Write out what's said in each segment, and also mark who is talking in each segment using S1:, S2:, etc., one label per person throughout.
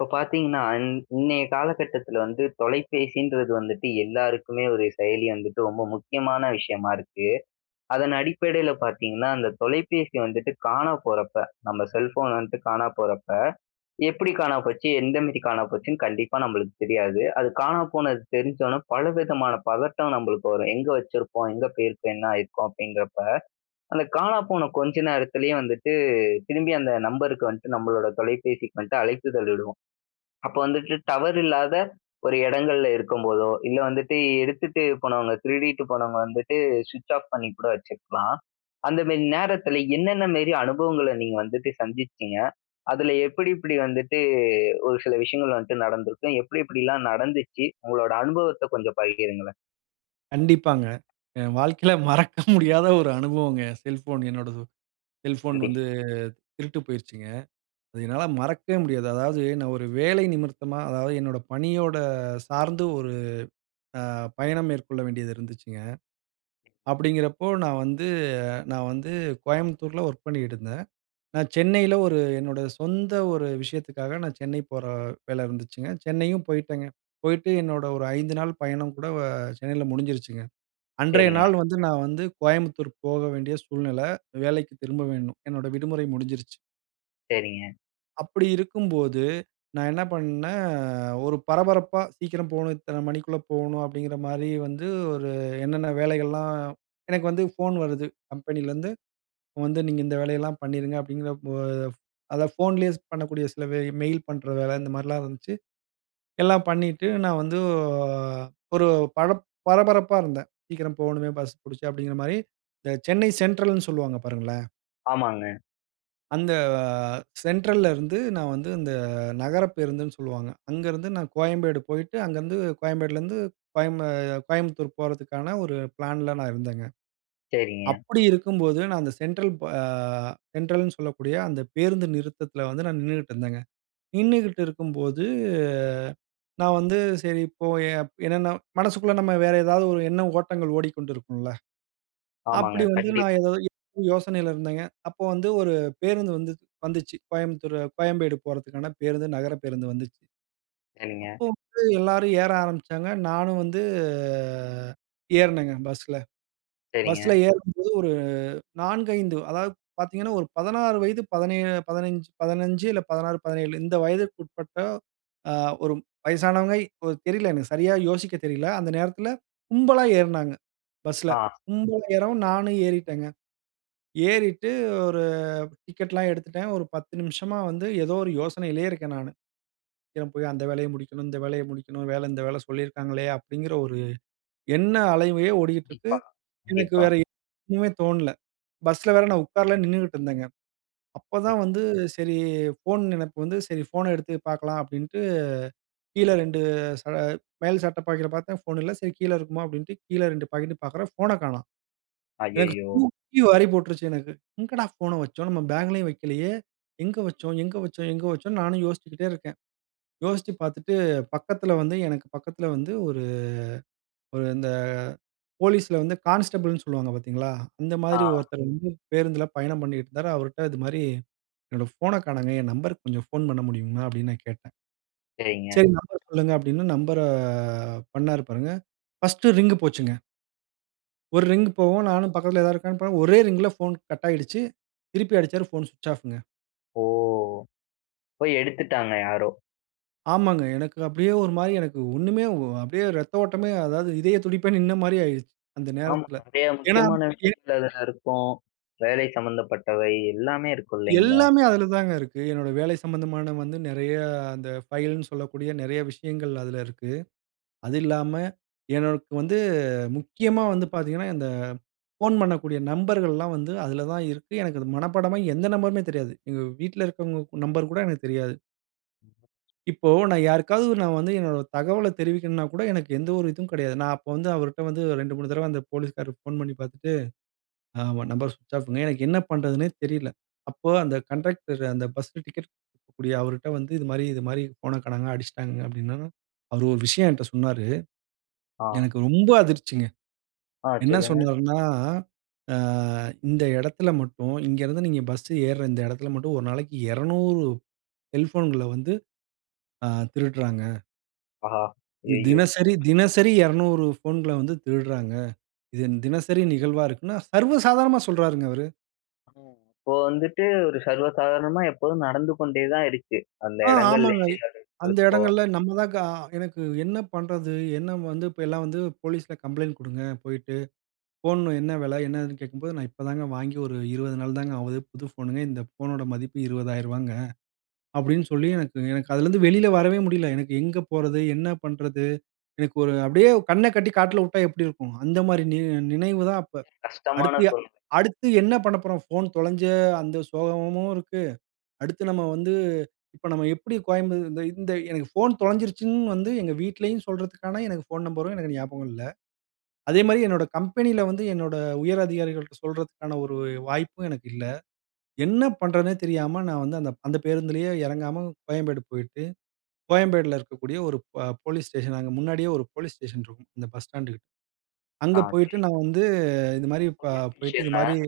S1: இப்போ பாத்தீங்கன்னா, இன் இன்னைய காலகட்டத்தில வந்து தொலைபேசின்றது வந்துட்டு எல்லாருக்குமே ஒரு செயலி வந்துட்டு ரொம்ப முக்கியமான விஷயமா இருக்கு. அதன் அடிப்படைல பாத்தீங்கன்னா, அந்த தொலைபேசி வந்துட்டு காணா போறப்ப, நம்ம செல் ஃபோன் வந்ட்டு காணா போறப்ப, எப்பிடி காணா போச்சு? எந்த மேரி காணா போச்சுன்னு கண்டிப்பா நம்பளுக்கு தெரியாது. அது காணா போனது தெரிஞ்சோனே பலவிதமான பதட்டம் நம்பளுக்கு வரும். எங்க வச்சுருப்போம்? எங்க போயிருக்கும்? என்ன ஆயிருக்கும்? அப்படிங்கிறப்பா, அந்த காணா போன கொஞ்ச நேரத்துலயே வந்துட்டு திரும்பி அந்த நம்பருக்கு வந்ட்டு நம்பளோட தொலைபேசிக்கு வந்ட்டு அழைப்பிதழ் இடுவோம். அப்பா வந்துட்டு டவர் இல்லாத ஒரு எடங்கள்ல இருக்கும்போதோ, இல்ல வந்துட்டு எடுத்துட்டு போனவங்க, திருடிட்டு போனவங்க வந்துட்டு ஸ்விட்ச் ஆஃப் பண்ணி கூட வச்சுக்கலாம். அந்த மேரி நேரத்துல என்னென்ன மேரி அனுபவங்கள நீங்க வந்துட்டு சந்திச்சீங்க? அதில எப்படி எப்படி வந்துட்டு ஒரு சில விஷயங்கள் வந்ட்டு நடந்திருக்கும், எப்படி எப்டிலாம் நடந்துச்சு? உங்களோட அனுபவத்த கொஞ்சம் பகிருங்களேன்.
S2: கண்டிப்பாங்க, என் வாழ்க்கையில மறக்க முடியாத ஒரு அனுபவங்க! என் செல்ஃபோன் என்னோடது, செல்ஃபோன் வந்து
S1: கண்டிப்பா.
S2: திருட்டு போயிருச்சுங்க. அது என்னால மறக்கவே முடியாது. அதாவது, நான் ஒரு வேலையின் நிமித்தமா, அதாவது என்னோட பணியோட சார்ந்து ஒரு அ பயணம் மேற்கொள்ள வேண்டியது இருந்துச்சுங்க. அப்படிங்கிறப்போ, நான் வந்து நான் வந்து கோயம்புத்தூர்ல ஒர்க் பண்ணிக்ட்டுருந்தேன். நான் சென்னையில ஒரு என்னோட சொந்த ஒரு விஷயத்துக்காக, நான் சென்னை போற வேல இருந்துச்சுங்க. சென்னையும் போயிட்டேங்க. போயிட்டு என்னோட ஒரு 5 நாள் பயணம் கூட வ சென்னைல முடிஞ்சிருச்சுங்க. அன்றைய
S1: செரிங்க.
S2: நாள் வந்து நான் வந்து கோயம்புத்தூர் போக வேண்டிய சூழ்நில, வேலைக்கு திரும்ப வேணும், என்னோட விடுமுறை முடிஞ்சிருச்சு.
S1: செரிங்க.
S2: அப்பிடி இருக்கும்போது, நா என்ன பண்ணே ஒரு பரபரப்பா, "சீக்கிரம் போணோ, இத்தன மணிக்குள்ள போநோ" அப்டிங்கிற மாரி வந்து, ஒரு என்னன்ன வேலைகள்லா எனக்கு வந்து ஃபோன் வருது, கம்பெனிலேந்து, "வந்து, நீங்க இந்த வேலையெல்லா பண்ணிருங்க." அப்படிங்கிற, [unintelligible] அதான் ஃபோன்லியே பண்ணக்கூடிய, சில மெயில் பண்ணுற வேல, இந்த மாரிலா இருந்துச்சு. எல்லா பண்ணிட்டு, நா வந்து ஒரு ஆ பர பரபரப்பா இருந்தேன். "சீக்கிரம் போகனுமே, பஸ் பிடிச்சு." அப்டிங்கிற மாரி. இந்த சென்னை சென்ட்ரல்னு சொல்வாங்க பாருங்களே.
S1: ஆமாங்க.
S2: அந்த, சென்ட்ரல்லெருந்து, நான் வந்து இந்த நகர பேருந்துன்னு சொல்லுவாங்க. அங்கருந்து நான் கோயம்பேடு போயிட்டு, அங்கருந்து கோயம்பேடுலேருந்து, கோயம்பு கோயம்புத்தூர் போறதுக்கான ஒரு ப்ளான்ல நான் இருந்தேங்க.
S1: செரிங்க.
S2: அப்பிடி இருக்கும்போது நான் அந்த சென்ட்ரல், ப சென்ட்ரல்னு சொல்லக்கூடிய அந்த பேருந்து நிறுத்தத்தில வந்து நான் நின்னுட்டு இருந்தேங்க. நின்னுக்கிட்டு இருக்கும்போது, நான் வந்து சரி, போய என்னன்னா, மனசுக்குள்ள நம்ம வேற ஏதாவது ஒரு எண்ண ஓட்டங்கள் ஓடிக்கொண்டு இருக்கும்ல?
S1: ஆமாங்க,
S2: அப்டி வந்து நான்
S1: கண்டிப்பா.
S2: ஏதோ [unintelligible] யோசனையில இருந்தேங்க. அப்போ வந்து ஒரு பேருந்து வந்து வந்துச்சு. கோயம்புத்தூர், கோயம்பேடு போறதுக்கான பேருந்து நகர பேருந்து வந்துச்சு.
S1: சரிங்க.
S2: அப்போ [unintelligible] எல்லாரு ஏற ஆரம்பிச்சாங்க. நானும் வந்து ஏறுனேங்க, பஸ்ல. பஸ்ல
S1: செரிங்க.
S2: ஏறும்போது ஒரு 4,5 அதாவது பார்த்தீங்கனா, ஒரு 16 வயது 17. 15- 15 இல்ல, 16-17 இந்த வயதிக்கு உட்பட்ட ஆ, ஒரு வயசானவங்கை ஓ தெரியல எனக்கு சரியா யோசிக்கத் தெரியல. அந்த நேரத்தில கும்பலா ஏறினாங்க பஸ்ல.
S1: ஆ.
S2: கும்பலா ஏறவும், நானும் ஏறிட்டேங்க. ஏறிட்டு ஒரு டிக்கெட்லாம் எடுத்துட்டேன். ஒரு 10 நிமிஷமா வந்து ஏதோ ஒரு யோசனையிலே இருக்கேன் நானு. "சீக்கிரம் போய் அந்த வேலைய முடிக்கணும், இந்த வேலைய முடிக்கணு. அந்த வேல, இந்த வேல சொல்லியிருக்காங்களே!" அப்டிங்கிற ஒரு எண்ண அலையே ஓடிகிட்டு இருக்கு.
S1: டிப்பா,
S2: எனக்கு
S1: கண்டிப்பா.
S2: வேற [unintelligible] மே தோணல. பஸ்ல வேற நா உக்காரல நின்னுட்டு இருந்தேங்க. அப்ப
S1: ம்.
S2: தான் வந்து சரி, ஃபோன் நினப்பு வந்து, "சரி. ஃபோன எடுத்து பார்க்கலாம்" அப்படின்ட்டு கீழ 2 ச மேல் சட்ட பாக்கெட்டில பார்த்தேன், ஃபோன் இல்ல. "சரி, கீழ இருக்குமா?" அப்படின்ட்டு, கீழ 2 பாக்கெட்டும் பார்க்குறேன் ஃபோன காணோம்! எனக்கு
S1: அய்யய்யோ!
S2: தூக்கி வாரி போட்டுருச்சு, எனக்கு. "எங்கடா ஃபோன வச்சோம்? நம்ம பேக்லேயும் வைக்கலையே எங்க வச்சோம்? எங்க வச்சோம்?" எங்க வச்சோம்னு, நானு யோசிச்சுகிட்டே இருக்கேன். யோசிச்சு பார்த்துட்டு, பக்கத்தில வந்து எனக்கு பக்கத்தில வந்து ஒரு ஒரு இந்த போலீஸ்ல வந்து கான்ஸ்டபிள்ன்னு சொல்லுவாங்க, பாத்தீங்களா. அந்த மாரி
S1: ஆ.
S2: ஒருத்தர் வந்து பேருந்தில பயணம் பண்ணிட்டு இருந்தாரு. அவருட்ட இது மாரி, "என்னோட ஃபோன காணோங்க. என் நம்பர்ருக்கு கொஞ்சம் ஃபோன் பண்ண முடியுமா?" அப்படின்னு நான் கேட்டேன்.
S1: செரிங்க.
S2: "சரி, நம்பர சொல்லுங்க" அப்டின்னு நம்பர பண்னாரு பாருங்க. பர்ஸ்ட் ரிங் போச்சுங்க. ஒரு ரிங்கு போகும். நானும் பக்கத்தில ஏதாது இருக்கானு பா ஒரே ரிங்ல போன் கட் ஆகிடுச்சு. திருப்பி அடிச்சாரு, போன் ஸ்விட்ச் ஆஃங்க.
S1: ஓ! ப்ப எடுத்துட்டாங்க யாரோ?
S2: ஆமாங்க. எனக்கு அப்டியே ஒரு மாரி எனக்கு ஒண்ணுமே அ அப்டியே இரத்த ஓட்டமே அதாவது, இதய துடிப்பே நின்ன மாரி ஆகிருச்சு. அந்த
S1: ஆமாங்க,
S2: நேரத்துல.
S1: நெறைய
S2: ஏன்னா
S1: முக்கியமான
S2: என்
S1: விஷயங்கள் அதுல இருக்கும். வேலை சம்மந்தப்பட்டவை, எல்லாமே இருக்கும், இல்லைங்களா?
S2: எல்லாமே அதுல தாங்க இருக்கு. என்னோட வேலை சம்மந்தமான வந்து, நெறையா அந்த ஃபைல்ன்னு சொல்லக்கூடிய, நெறைய விஷயங்கள் அதுல இருக்கு. அது இல்லாம எனக்கு வந்து முக்கியமா வந்து பார்த்தீங்கன்னா, இந்த ஃபோன் பண்ணக்கூடிய நம்பர்கள்லாம் வந்து அதுல தான் இருக்கு. எனக்கு அது மனப்பாடமா எந்த நம்பருமே தெரியாது. எங்க வீட்ல இருக்குறவங்க நம்பர் கூட எனக்கு தெரியாது. இப்போ நான் யாருக்காவது, நான் வந்து என்னோட தகவல தெரிவிக்கணும்னா கூட, எனக்கு எந்த ஒரு இதுவும் கெடையாது. நான் அப்போ வந்து அவர்ட்ட வந்து 2, 3 தடவ அந்த போலீஸ்காரரு போன் பண்ணி பார்த்துட்டு, ஆமா, நம்பர் ஸ்விட்ச் ஆஃப்ங்க. எனக்கு என்ன பண்றதுன்னே தெரியல. அப்போ அந்த கண்டக்டரு, அந்த பஸ் டிக்கெட் குடுக்கக்கூடிய அவருட்ட வந்து, "இது மாரி இது மாரி போன காணாங்க, அடிச்சுட்டாங்க." அப்டின்னதும். அவரு ஒரு விஷயம் என்ட்ட சொன்னாரு.
S1: ஆ.
S2: எனக்கு ரொம்ப அதிர்ச்சிங்க.
S1: ஆ,
S2: என்ன
S1: சொல்லுங்க.
S2: சொன்னாருன்னா, "ஆ இந்த எடத்துல மட்டும், இங்கே இருந்து நீங்க பஸ் ஏருற இந்த எடத்துல மட்டும், ஒரு நாளைக்கு 200 செல்போன்கள வந்து ஆ திருடுறாங்க."
S1: ஆஹா! ஐயயோ!
S2: தினசரி தினசரி 200 ஃபோன்கள வந்து திருடுறாங்க. இது தினசரி நிகழ்வா இருக்குன்னு சர்வசாதாரணமா சொல்றாருங்க அவரு.
S1: ம் இப்போ, வந்துட்டு ஒரு சர்வ சாதாரணமா எப்போதும் நடந்து கொண்டே தான் இருக்கு. அந்த
S2: ஆ, ஆமாங்க. இ
S1: எடங்கள்லயே. [unintelligible]
S2: அந்த
S1: லிப்போ
S2: இடங்கள்ல நம்ம தாங்க அ எனக்கு என்ன பண்றது? என்ன வந்து, இப்போ எல்லாம் வந்து போலீஸ்ல கம்ப்ளைண்ட் குடுங்க போயிட்டு. ஃபோன் என்ன விலை? என்னதுன்னு கேக்கும்போது "நான் இப்பதாங்க வாங்கி ஒரு 20 நாள் தாங்க ஆகுது. புது ஃபோனுங்க. இந்த ஃபோனோட மதிப்பு ரூ.20,000ங்க" அப்டீன்னு சொல்லி
S1: கண்டிப்பா.
S2: எனக்கு எனக்கு அதிலேந்து வெளியில வரவே முடியல. எனக்கு எங்க போறது? என்ன பண்றது? எனக்கு ஒரு அப்டீயே கண்ண கட்டி காட்டுல வுட்டா எப்டி இருக்கும், அந்த மாரி நியோ நினைவுதான் அப்ப.
S1: கஷ்டமான
S2: அடுத்து, எ
S1: சொல்ங்க.
S2: அடுத்து என்ன பண்ண போறோம்? ஃபோன் தொலைஞ்ச அந்த சோகமும் இருக்கு. அடுத்து நம்ம வந்து இப்போ நம்ம எப்டி கோயம்ப இந்த இந்த எனக்கு ஃபோன் தொலைஞ்சுருச்சுன்னு வந்து எங்க வீட்டிலயும் சொல்றதுக்கான எனக்கு ஃபோன் நம்பரும் எனக்கு ஞாபகம் இல்ல. அதேமாரி என்னோட கம்பெனில வந்து என்னோட உயர் அதிகாரிகள்ட்ட சொல்றதுக்கான ஒரு வாய்ப்பும் எனக்கு இல்ல. என்ன பண்றதுன்னே தெரியாம நான் வந்து அந்தப் அந்த பேருந்துலயே இறங்காம கோயம்பேடு போய்ட்டு, கோயம்பேடுல இருக்கக்கூடிய ஒரு ப போலீஸ் ஸ்டேஷன், அங்க முன்னாடியே ஒரு போலீஸ் ஸ்டேஷன் இருக்கும். இந்த பஸ் ஸ்டாண்டுக்கிட். அங்க
S1: ஆ. செரி.
S2: போய்ட்டு நான் வந்து இந்த மாரி ப
S1: ஒரே
S2: போய்ட்டு
S1: விஷயம்
S2: இது
S1: தான்
S2: மாரி.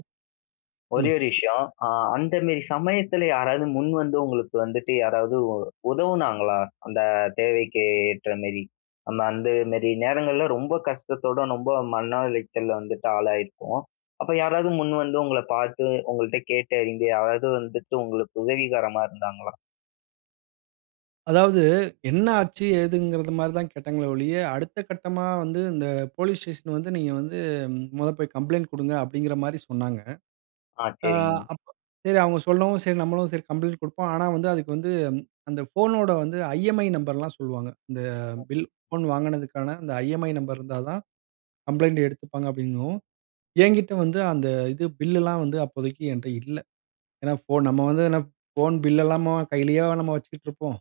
S1: ஒரே
S2: ம்.
S1: ஒரு விஷயம். அ அந்த மேரி சமயத்துல யாராவது முன் வந்து உங்களுக்கு வந்துட்டு யாராவது உ உதவுனாங்களா? அந்த தேவைக்கு ஏற்ற மேரி. நம்ம அந்த மேரி நேரங்கள்ல ரொம்ப கஷ்டத்தோடு ரொம்ப மன உளைச்சல்ல வந்துட்டு ஆளாயிருப்போம். அப்ப யாராவது முன் வந்து உங்கள பாத்து உங்கள்ட்ட கேட்டு இங்க யாராவது வந்துட்டு உங்களுக்கு உதவிகரமா இருந்தாங்களா?
S2: அதாவது என்ன ஆச்சு? ஏதுங்கிறதுமாரி தான் கேட்டாங்களே ஒழிய, அடுத்த கட்டமா வந்து இந்த போலீஸ் ஸ்டேஷ்ன் வந்து நீங்க வந்து மொத போய் கம்ப்ளைண்ட் குடுங்க அப்பிடிங்கிற மாரி சொன்னாங்க.
S1: ஆ
S2: அ
S1: செரிங்க.
S2: அப்ப சரி அவுங்க சொல்லவும், சரி நம்மளும் சரி கம்ப்ளைண்ட் கொடுப்போம். ஆனா, வந்து அதுக்கு வந்து அந்த ஃபோனோட வந்து ஐ-எம்-இ-ஐ நம்பர் லாம் சொல்லுவாங்க. இந்த பில் ஃபோன் வாங்கினதுக்கான அந்த ஐ-எம்-இ-ஐ நம்பர் இருந்தா தான், கம்ப்ளைண்ட் எடுத்துப்பாங்க அப்பிடிங்கவும், என்கிட்ட வந்து அந்த இது பில் எல்லாம் வந்து அப்போதைக்கு என்ட்ட இல்ல. ஏன்னா ஃபோன் நம்ம வந்து என்ன ஃபோன் பில் எல்லாமாவா கையிலேயேவா நம்ம வச்சுக்கிட்டு இருப்போம்?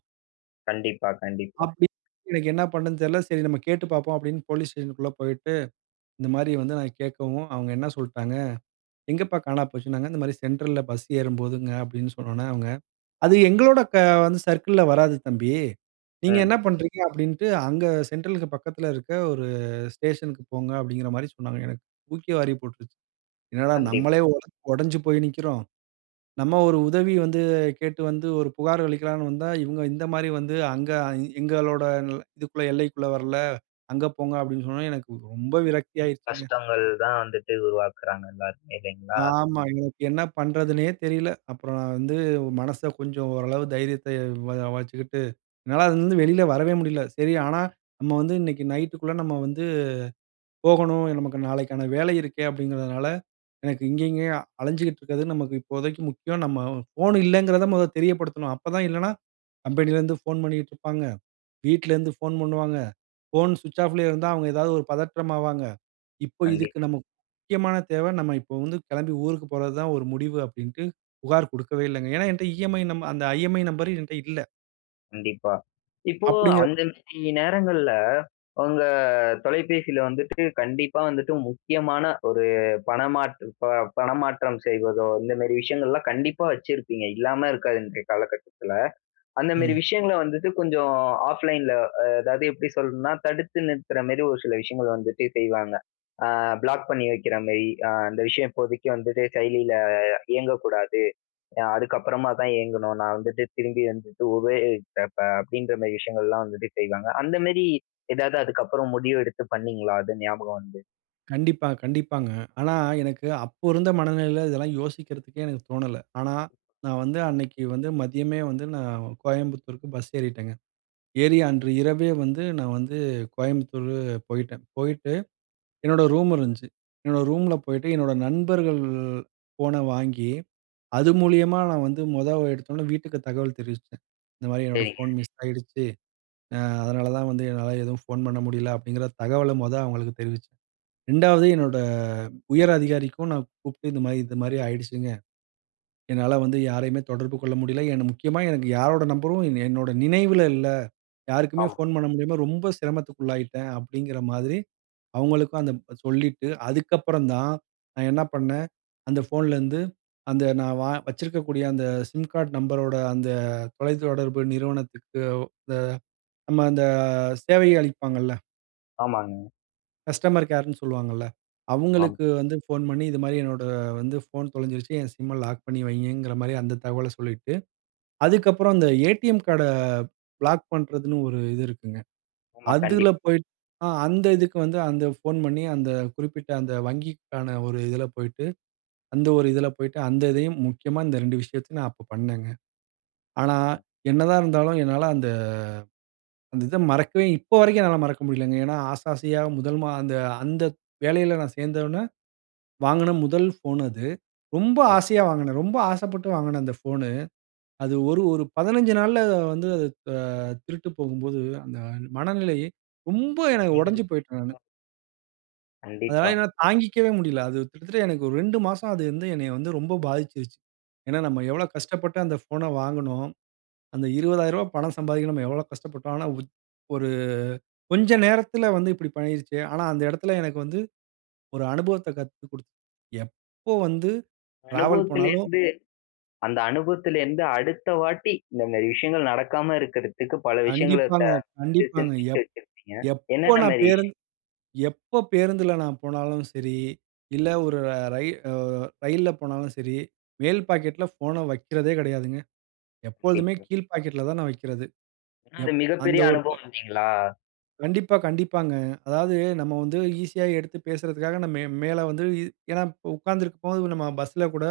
S1: கண்டிப்பா, கண்டிப்பா.
S2: அப்பிடி எனக்கு என்ன பண்றதுன்னு தெரியல. சரி நாம் கேட்டு பார்ப்போம் அப்பிடின்னு போலீஸ் ஸ்டேஷ்ன்க்குள்ள போயிட்டு இந்தமாரி வந்து நான் கேக்கவும், அவுங்க என்ன சொல்ட்டாங்க, "எங்கப்பா காணா போச்சுன்னாங்க?" இந்தமாரி, "சென்ட்ரல் ல பஸ் ஏறும் போதுங்க" அப்பிடின்னு சொன்ன உடனே, அவுங்க, "அது எங்களோட வந்து க சர்க்கிள்ல வராது தம்பி. நீங்க
S1: ம்.
S2: என்ன பண்றீங்க" அப்பிடின்ட்டு, "அங்க அ சென்ட்ரல்க்கு பக்கத்துல இருக்க ஒரு ஸ்டேஷன் க்கு போங்க" அப்பிடிங்கிறமாரி சொன்னாங்க. எனக்கு தூக்கி வாரி போட்ருச்சு. என்னடா! நம்மளே
S1: கண்டிப்பா.
S2: ஒடு ஒடஞ்சு போய் நிக்கிறோம். நம்ம ஒரு உதவி வந்து கேட்டு வந்து ஒரு புகார் அளிக்கலான்னு வந்தா, இவுங்க இந்தமாரி வந்து அங்கே எங்களோட இதுக்குள்ள எல்லைக்குள்ள வரல, அங்க போங்க அப்பிடின்னு சொன்னவுடன எனக்கு ரொம்ப விரக்தி ஆயிருச்சுங்க.
S1: கஷ்டங்கள் தான் வந்துட்டு உருவாக்குறாங்க எல்லாருமே இல்லைங்களா?
S2: ஆமா. எனக்கு என்ன பண்றதுன்னே தெரியல. அப்புறம் நான் வந்து மனச கொஞ்சம் ஓரளவு தைரியத்த வரவளைச்சுக்கிட்டு என்னால அதுலருந்து வெளியில் வரவே முடியல. சரி, ஆனா நம்ம வந்து இன்னக்கி நைட்டுக்குள்ள நம்ம வந்து போகணும். நமக்கு நாளைக்கான வேலை இருக்கே அப்பிடிங்கிறதுனால, எனக்கு இங்கே, இங்கேயே அலஞ்சுகிட்டு இருக்கிறது நமக்கு இப்போதைக்கு முக்கியம் நம்ம ஃபோன் இல்லங்கிறத மொத தெரியப்படுத்தணும். அப்பதான் இல்லன்னா கம்பெனியிலருந்து ஃபோன் பண்ணிட்டு இருப்பாங்க, வீட்லருந்து ஃபோன் பண்ணுவாங்க. ஃபோன் ஸ்விட்ச் ஆஃப்லேயே இருந்தா அவுங்க ஏதாவது ஒரு பதற்றம் ஆவாங்க. இப்ப இதுக்கு
S1: கண்டிப்பா.
S2: நம்ம முக்கியமான தேவ நம்ம இப்ப வந்து கெளம்பி ஊருக்கு போறது தான் ஒரு முடிவு. அப்பிடின்ட்டு புகார் குடுக்கவே இல்லங்க. ஏன்னா எங்கிட்ட இ-எம்-ஐ நம் அந்த ஐ-எம்-இ-ஐ நம்பர் என்கிட்ட இல்ல.
S1: கண்டிப்பா. இப்போ
S2: அப்டிங்கிற
S1: அந்த மாதிரி நேரங்கள்ல உங்க தொலைபேசியில வந்துட்டு, கண்டிப்பா வந்துட்டு முக்கியமான ஒரு பணமாற்று ப பணமாற்றம் செய்வதோ, இந்த மாதிரி விஷயங்கள்லாம் கண்டிப்பா வச்சிருப்பீங்க. இல்லாம இருக்காது, இன்றைய காலகட்டத்துல. அந்த மாதிரி
S2: ம்.
S1: விஷயங்கள வந்துட்டு, கொஞ்சம் ஆஃப்லைன்ல அ அதாவது எப்டி சொல்லணும்னா, தடுத்து நிறுத்துற மாதிரி ஒரு சில விஷயங்கள் வந்துட்டு செய்வாங்க. ஆ பிளாக் பண்ணி வைக்கிற மாதிரி. அந்த விஷயம் இப்போதைக்கு வந்துட்டு செயலியில இயங்கக்கூடாது. அதுக்கு அப்புறமா தான் இயங்கணும். நான் வந்துட்டு திரும்பி வந்துட்டு உபயோகிக்கிறப்ப அப்டின்ற மாதிரி விஷயங்கள்லாம் வந்துட்டு செய்வாங்க. அந்த மாதிரி ஏதாவது அதுக்கப்புறம் முடிவு எடுத்து பண்ணீங்களா? அது ஞாபகம் வந்து.
S2: கண்டிப்பா, கண்டிப்பாங்க. ஆனா, எனக்கு அப்போ இருந்த மனநிலையில, இதெல்லாம் யோசிக்கிறதுக்கே எனக்கு தோணல. ஆனா, நான் வந்து
S1: கண்டிப்பா.
S2: அன்னைக்கி வந்து மதியமே வந்து, நான் கோயம்புத்தூருக்கு பஸ் ஏறிட்டேங்க. ஏறி அன்று இரவே வந்து நான் வந்து கோயம்புத்தூர் போயிட்டேன். போயிட்டு என்னோட ரூம் இருந்துச்சு. என்னோட ரூம்ல போயிட்டு என்னோட நண்பர்கள் ஃபோன வாங்கி அது மூலியமா நான் வந்து மொத எடுத்தோனே வீட்டுக்கு தகவல் தெரிவிச்சேன். இந்த மாதிரி என்னோட
S1: செரிங்க.
S2: ஃபோன் மிஸ் ஆயிடுச்சு, அ-அதனால தான் வந்து என்னால எதுவும் ஃபோன் பண்ண முடியல அப்டிங்ற தகவல மொதல் அவங்களுக்கு தெரிவிச்சேன். ரெண்டாவது என்னோட உயர் அதிகாரிக்கும் நான் கூப்ட்டு இந்த மாரி, "இது மாதிரி ஆயிடுச்சுங்க. என்னால வந்து யாரையுமே தொடர்பு கொள்ள முடியல, என்ன முக்கியமா எனக்கு யாரோட நம்பரும், என்னோட நினைவுல இல்ல. யாருக்குமே
S1: ஆமா.
S2: ஃபோன் பண்ண முடியாம ரொம்ப சிரமத்துக்குள்ளாயிட்டேன்" அப்டிங்ற மாதிரி அவுங்களுக்கும் அந்த சொல்லிட்டு, அதுக்கப்புறம் தான் நான் என்ன பண்ணேன், அந்த ஃபோன்லேருந்து, அந்த நான் வ வச்சிருக்கக்கூடிய அந்த சிம் கார்ட் நம்பரோட அந்த தொலைத்தொடர்பு நிறுவனத்துக்கு த நம்ம அந்த சேவைய அளிப்பாங்கல்ல.
S1: ஆமாங்க.
S2: கஸ்டமர் கேர்ன்னு சொல்லுவாங்கல்ல.
S1: ஆமாம்.
S2: அவுங்களுக்கு வந்து ஃபோன் பண்ணி, இது மாரி என்னோட வந்து ஃபோன் தொலைஞ்சிடுச்சு என் SIMஅ லாக் பண்ணி வைங்கங்குற மாரி அந்த தகவல சொல்லிட்டு, அதுக்கப்புறம் அந்த ATM கார்ட பிளாக் பண்றதுன்னு ஒரு இது இருக்குங்க.
S1: ஆமா,
S2: அதுல
S1: கண்டிப்
S2: போய் ஆ அந்த இதுக்கு வந்து அந்த ஃபோன் பண்ணி, அந்த குறிப்பிட்ட அந்த வங்கிக்கான ஒரு இதுல போய்ட்டு, அந்த ஒரு இதுல போய்ட்டு, அந்த இதையும், முக்கியமா இந்த 2 விஷயத்தையும் நான் அப்போ பண்ணேங்க. ஆனா,
S1: ஆமா.
S2: என்னாதான் இருந்தாலும் என்னால அந்த அந்த இத மறக்கவே இப்ப வரைக்கும் என்னால மறக்க முடியலங்க. ஏனா ஆசை ஆசையா முதல் மா அந்த அந்த வேலையில நான் சேந்தவொன்னே, வாங்குன முதல் ஃபோன் அது. ரொம்ப
S1: [unintelligible]
S2: ஆசையா வாங்குனேன். ரொம்ப ஆசைப்பட்டு வாங்குன அந்த ஃபோனு. அது ஒரு ஒரு 15 நாள்ல வந்து அது ஆ திருட்டு போகும்போது, அந்த மனநிலை, ரொம்ப என உடைஞ்சு
S1: வந்துருச்சு
S2: போயிட்டேன் நானு.
S1: வா.
S2: அதனால
S1: கண்டிப்பா.
S2: என்னால தாங்கிக்கவே முடியல. அது கிட்டத்தட்ட எனக்கு ஒரு 2 மாசம் அது வந்து என்னைய வந்து ரொம்ப பாதிச்சிருச்சு. ஏன்னா நம்ம
S1: ம்.
S2: எவ்வளோ கஷ்டப்பட்டு அந்த ஃபோன வாங்குனோம்? அந்த ரூ.20000 பணம் சம்பாதிக்க நம்ம எவ்வளோ கஷ்டப்பட்டோம்? ஆனா உச் ஒரு கொஞ்சம் நேரத்துல வந்து இப்டி பண்ணீருச்சே! ஆனா அந்த எடத்துல எனக்கு வந்து, ஒரு அனுபவத்த கத்துக் குடுத்தது. எப்போ வந்து டிராவல் போனாலும்
S1: அனுபவத்துலருந்து அந்த அனுபவத்துலருந்து அடுத்த வாட்டி, இந்த மாரி விஷயங்கள் நடக்காம இருக்குறதுக்கு, பல விஷயங்கள த
S2: கண்டிப்பாங்க, கண்டிப்பாங்க.
S1: சிந்திச்சு
S2: எப்
S1: வச்சுருப்பீங்க.
S2: எப்போ
S1: என்னென்ன
S2: நான்
S1: மாரி
S2: பேருந்
S1: விஷயம்?
S2: எப்போ பேருந்துல நான் போனாலும் சரி, இல்ல ஒரு ர ரயி அ ரயில்ல போனாலும் சரி. மேல் பாக்கெட்ல ஃபோன வக்கிறதே கெடையாதுங்க. எப்பொழுதுமே
S1: கண்டிப்பா.
S2: கீழ்ப் பாக்கெட்ல தான் நான் வைக்கிறது.
S1: ஏனா, அது
S2: எப் அந்த
S1: மிகப்பெரிய
S2: ஒரு ப
S1: அனுபவம் இல்லைங்களா?
S2: கண்டிப்பா, கண்டிப்பாங்க. அதாவது, நம்ம வந்து ஈஸியா எடுத்து பேசுறதுக்காக மே மேல வந்து ஏன்னா இப்போ உக்காந்துருக்கும்போது நம்ம பஸ்ல கூட,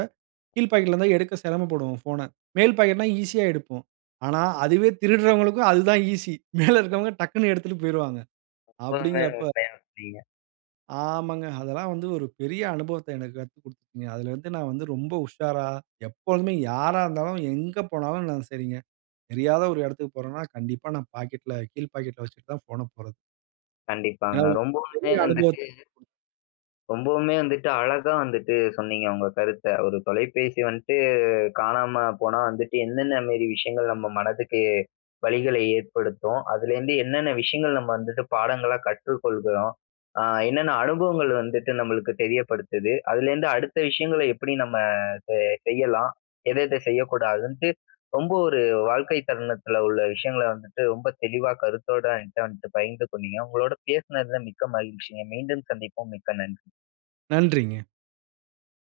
S2: கீழ் பாக்கெட்ல இருந்தா எடுக்க செரமப்படுவோம் ஃபோன. மேல் பாக்கெட்னா ஈஸியா எடுப்போம். ஆனா அதுவே திருடுறவங்களுக்கும் அதுதான் ஈஸி மேல இருக்கவங்க டக்குனு எடுத்துட்டு போயிருவாங்க. அப்டிங்கறப்ப
S1: [unintelligible]
S2: ஆமாங்க, அதெல்லாம் வந்து ஒரு பெரிய அனுபவத்த எனக்கு கத்துக் குடுத்துட்டுச்சுங்க. அதுலருந்து நான் வந்து ரொம்ப உஷாரா எப்பொழுமே யாரா இருந்தாலும், எங்க போனாலும் நான் செரிங்க. தெரியாத ஒரு எடத்துக்கு போறன்னா, கண்டிப்பா நான் பாக்கெட்ல கீழ் பாக்கெட்ல வச்சுட்டுதான் போன போறது. ஏன்னா
S1: கண்டிப்பாங்க.
S2: உ
S1: ரொம்பவுமே
S2: பெரிய அனுபவத்த
S1: வந்துட்டு
S2: குடுத்
S1: ரொம்பவுமே வந்துட்டு அழகா வந்துட்டு சொன்னீங்க, உங்க கருத்த. ஒரு தொலைபேசி வந்ட்டு காணாம போனா வந்துட்டு எந்தெந்த மேரி விஷயங்கள் நம்ம மனதுக்கு வலிகள ஏற்படுத்தும். அதுலேருந்து என்னன்ன விஷயங்கள் நம்ம வந்துட்டு பாடங்களா கற்றுக் கொள்கிறோம். அ என்னன்ன அனுபவங்கள் வந்துட்டு நம்மளுக்கு தெரியப்படுத்துது, அதுலருந்து அடுத்த விஷயங்கள எப்டி நம்ம ச செய்யலாம். ஏதத செய்யக்கூடாதுனுட்டு, ரொம்ப ஒரு வாழ்க்கை தருணத்துல உள்ள விஷயங்கள வந்துட்டு, ரொம்ப தெளிவா கருத்தோட என்கிட்ட வந்துட்டு பகிர்ந்து கொண்டீங்க. உங்களோட பேசுனதுல மிக்க மகிழ்ச்சிங்க. மீண்டும் சந்திப்போம் மிக்க நன்றி.
S2: நன்றிங்க.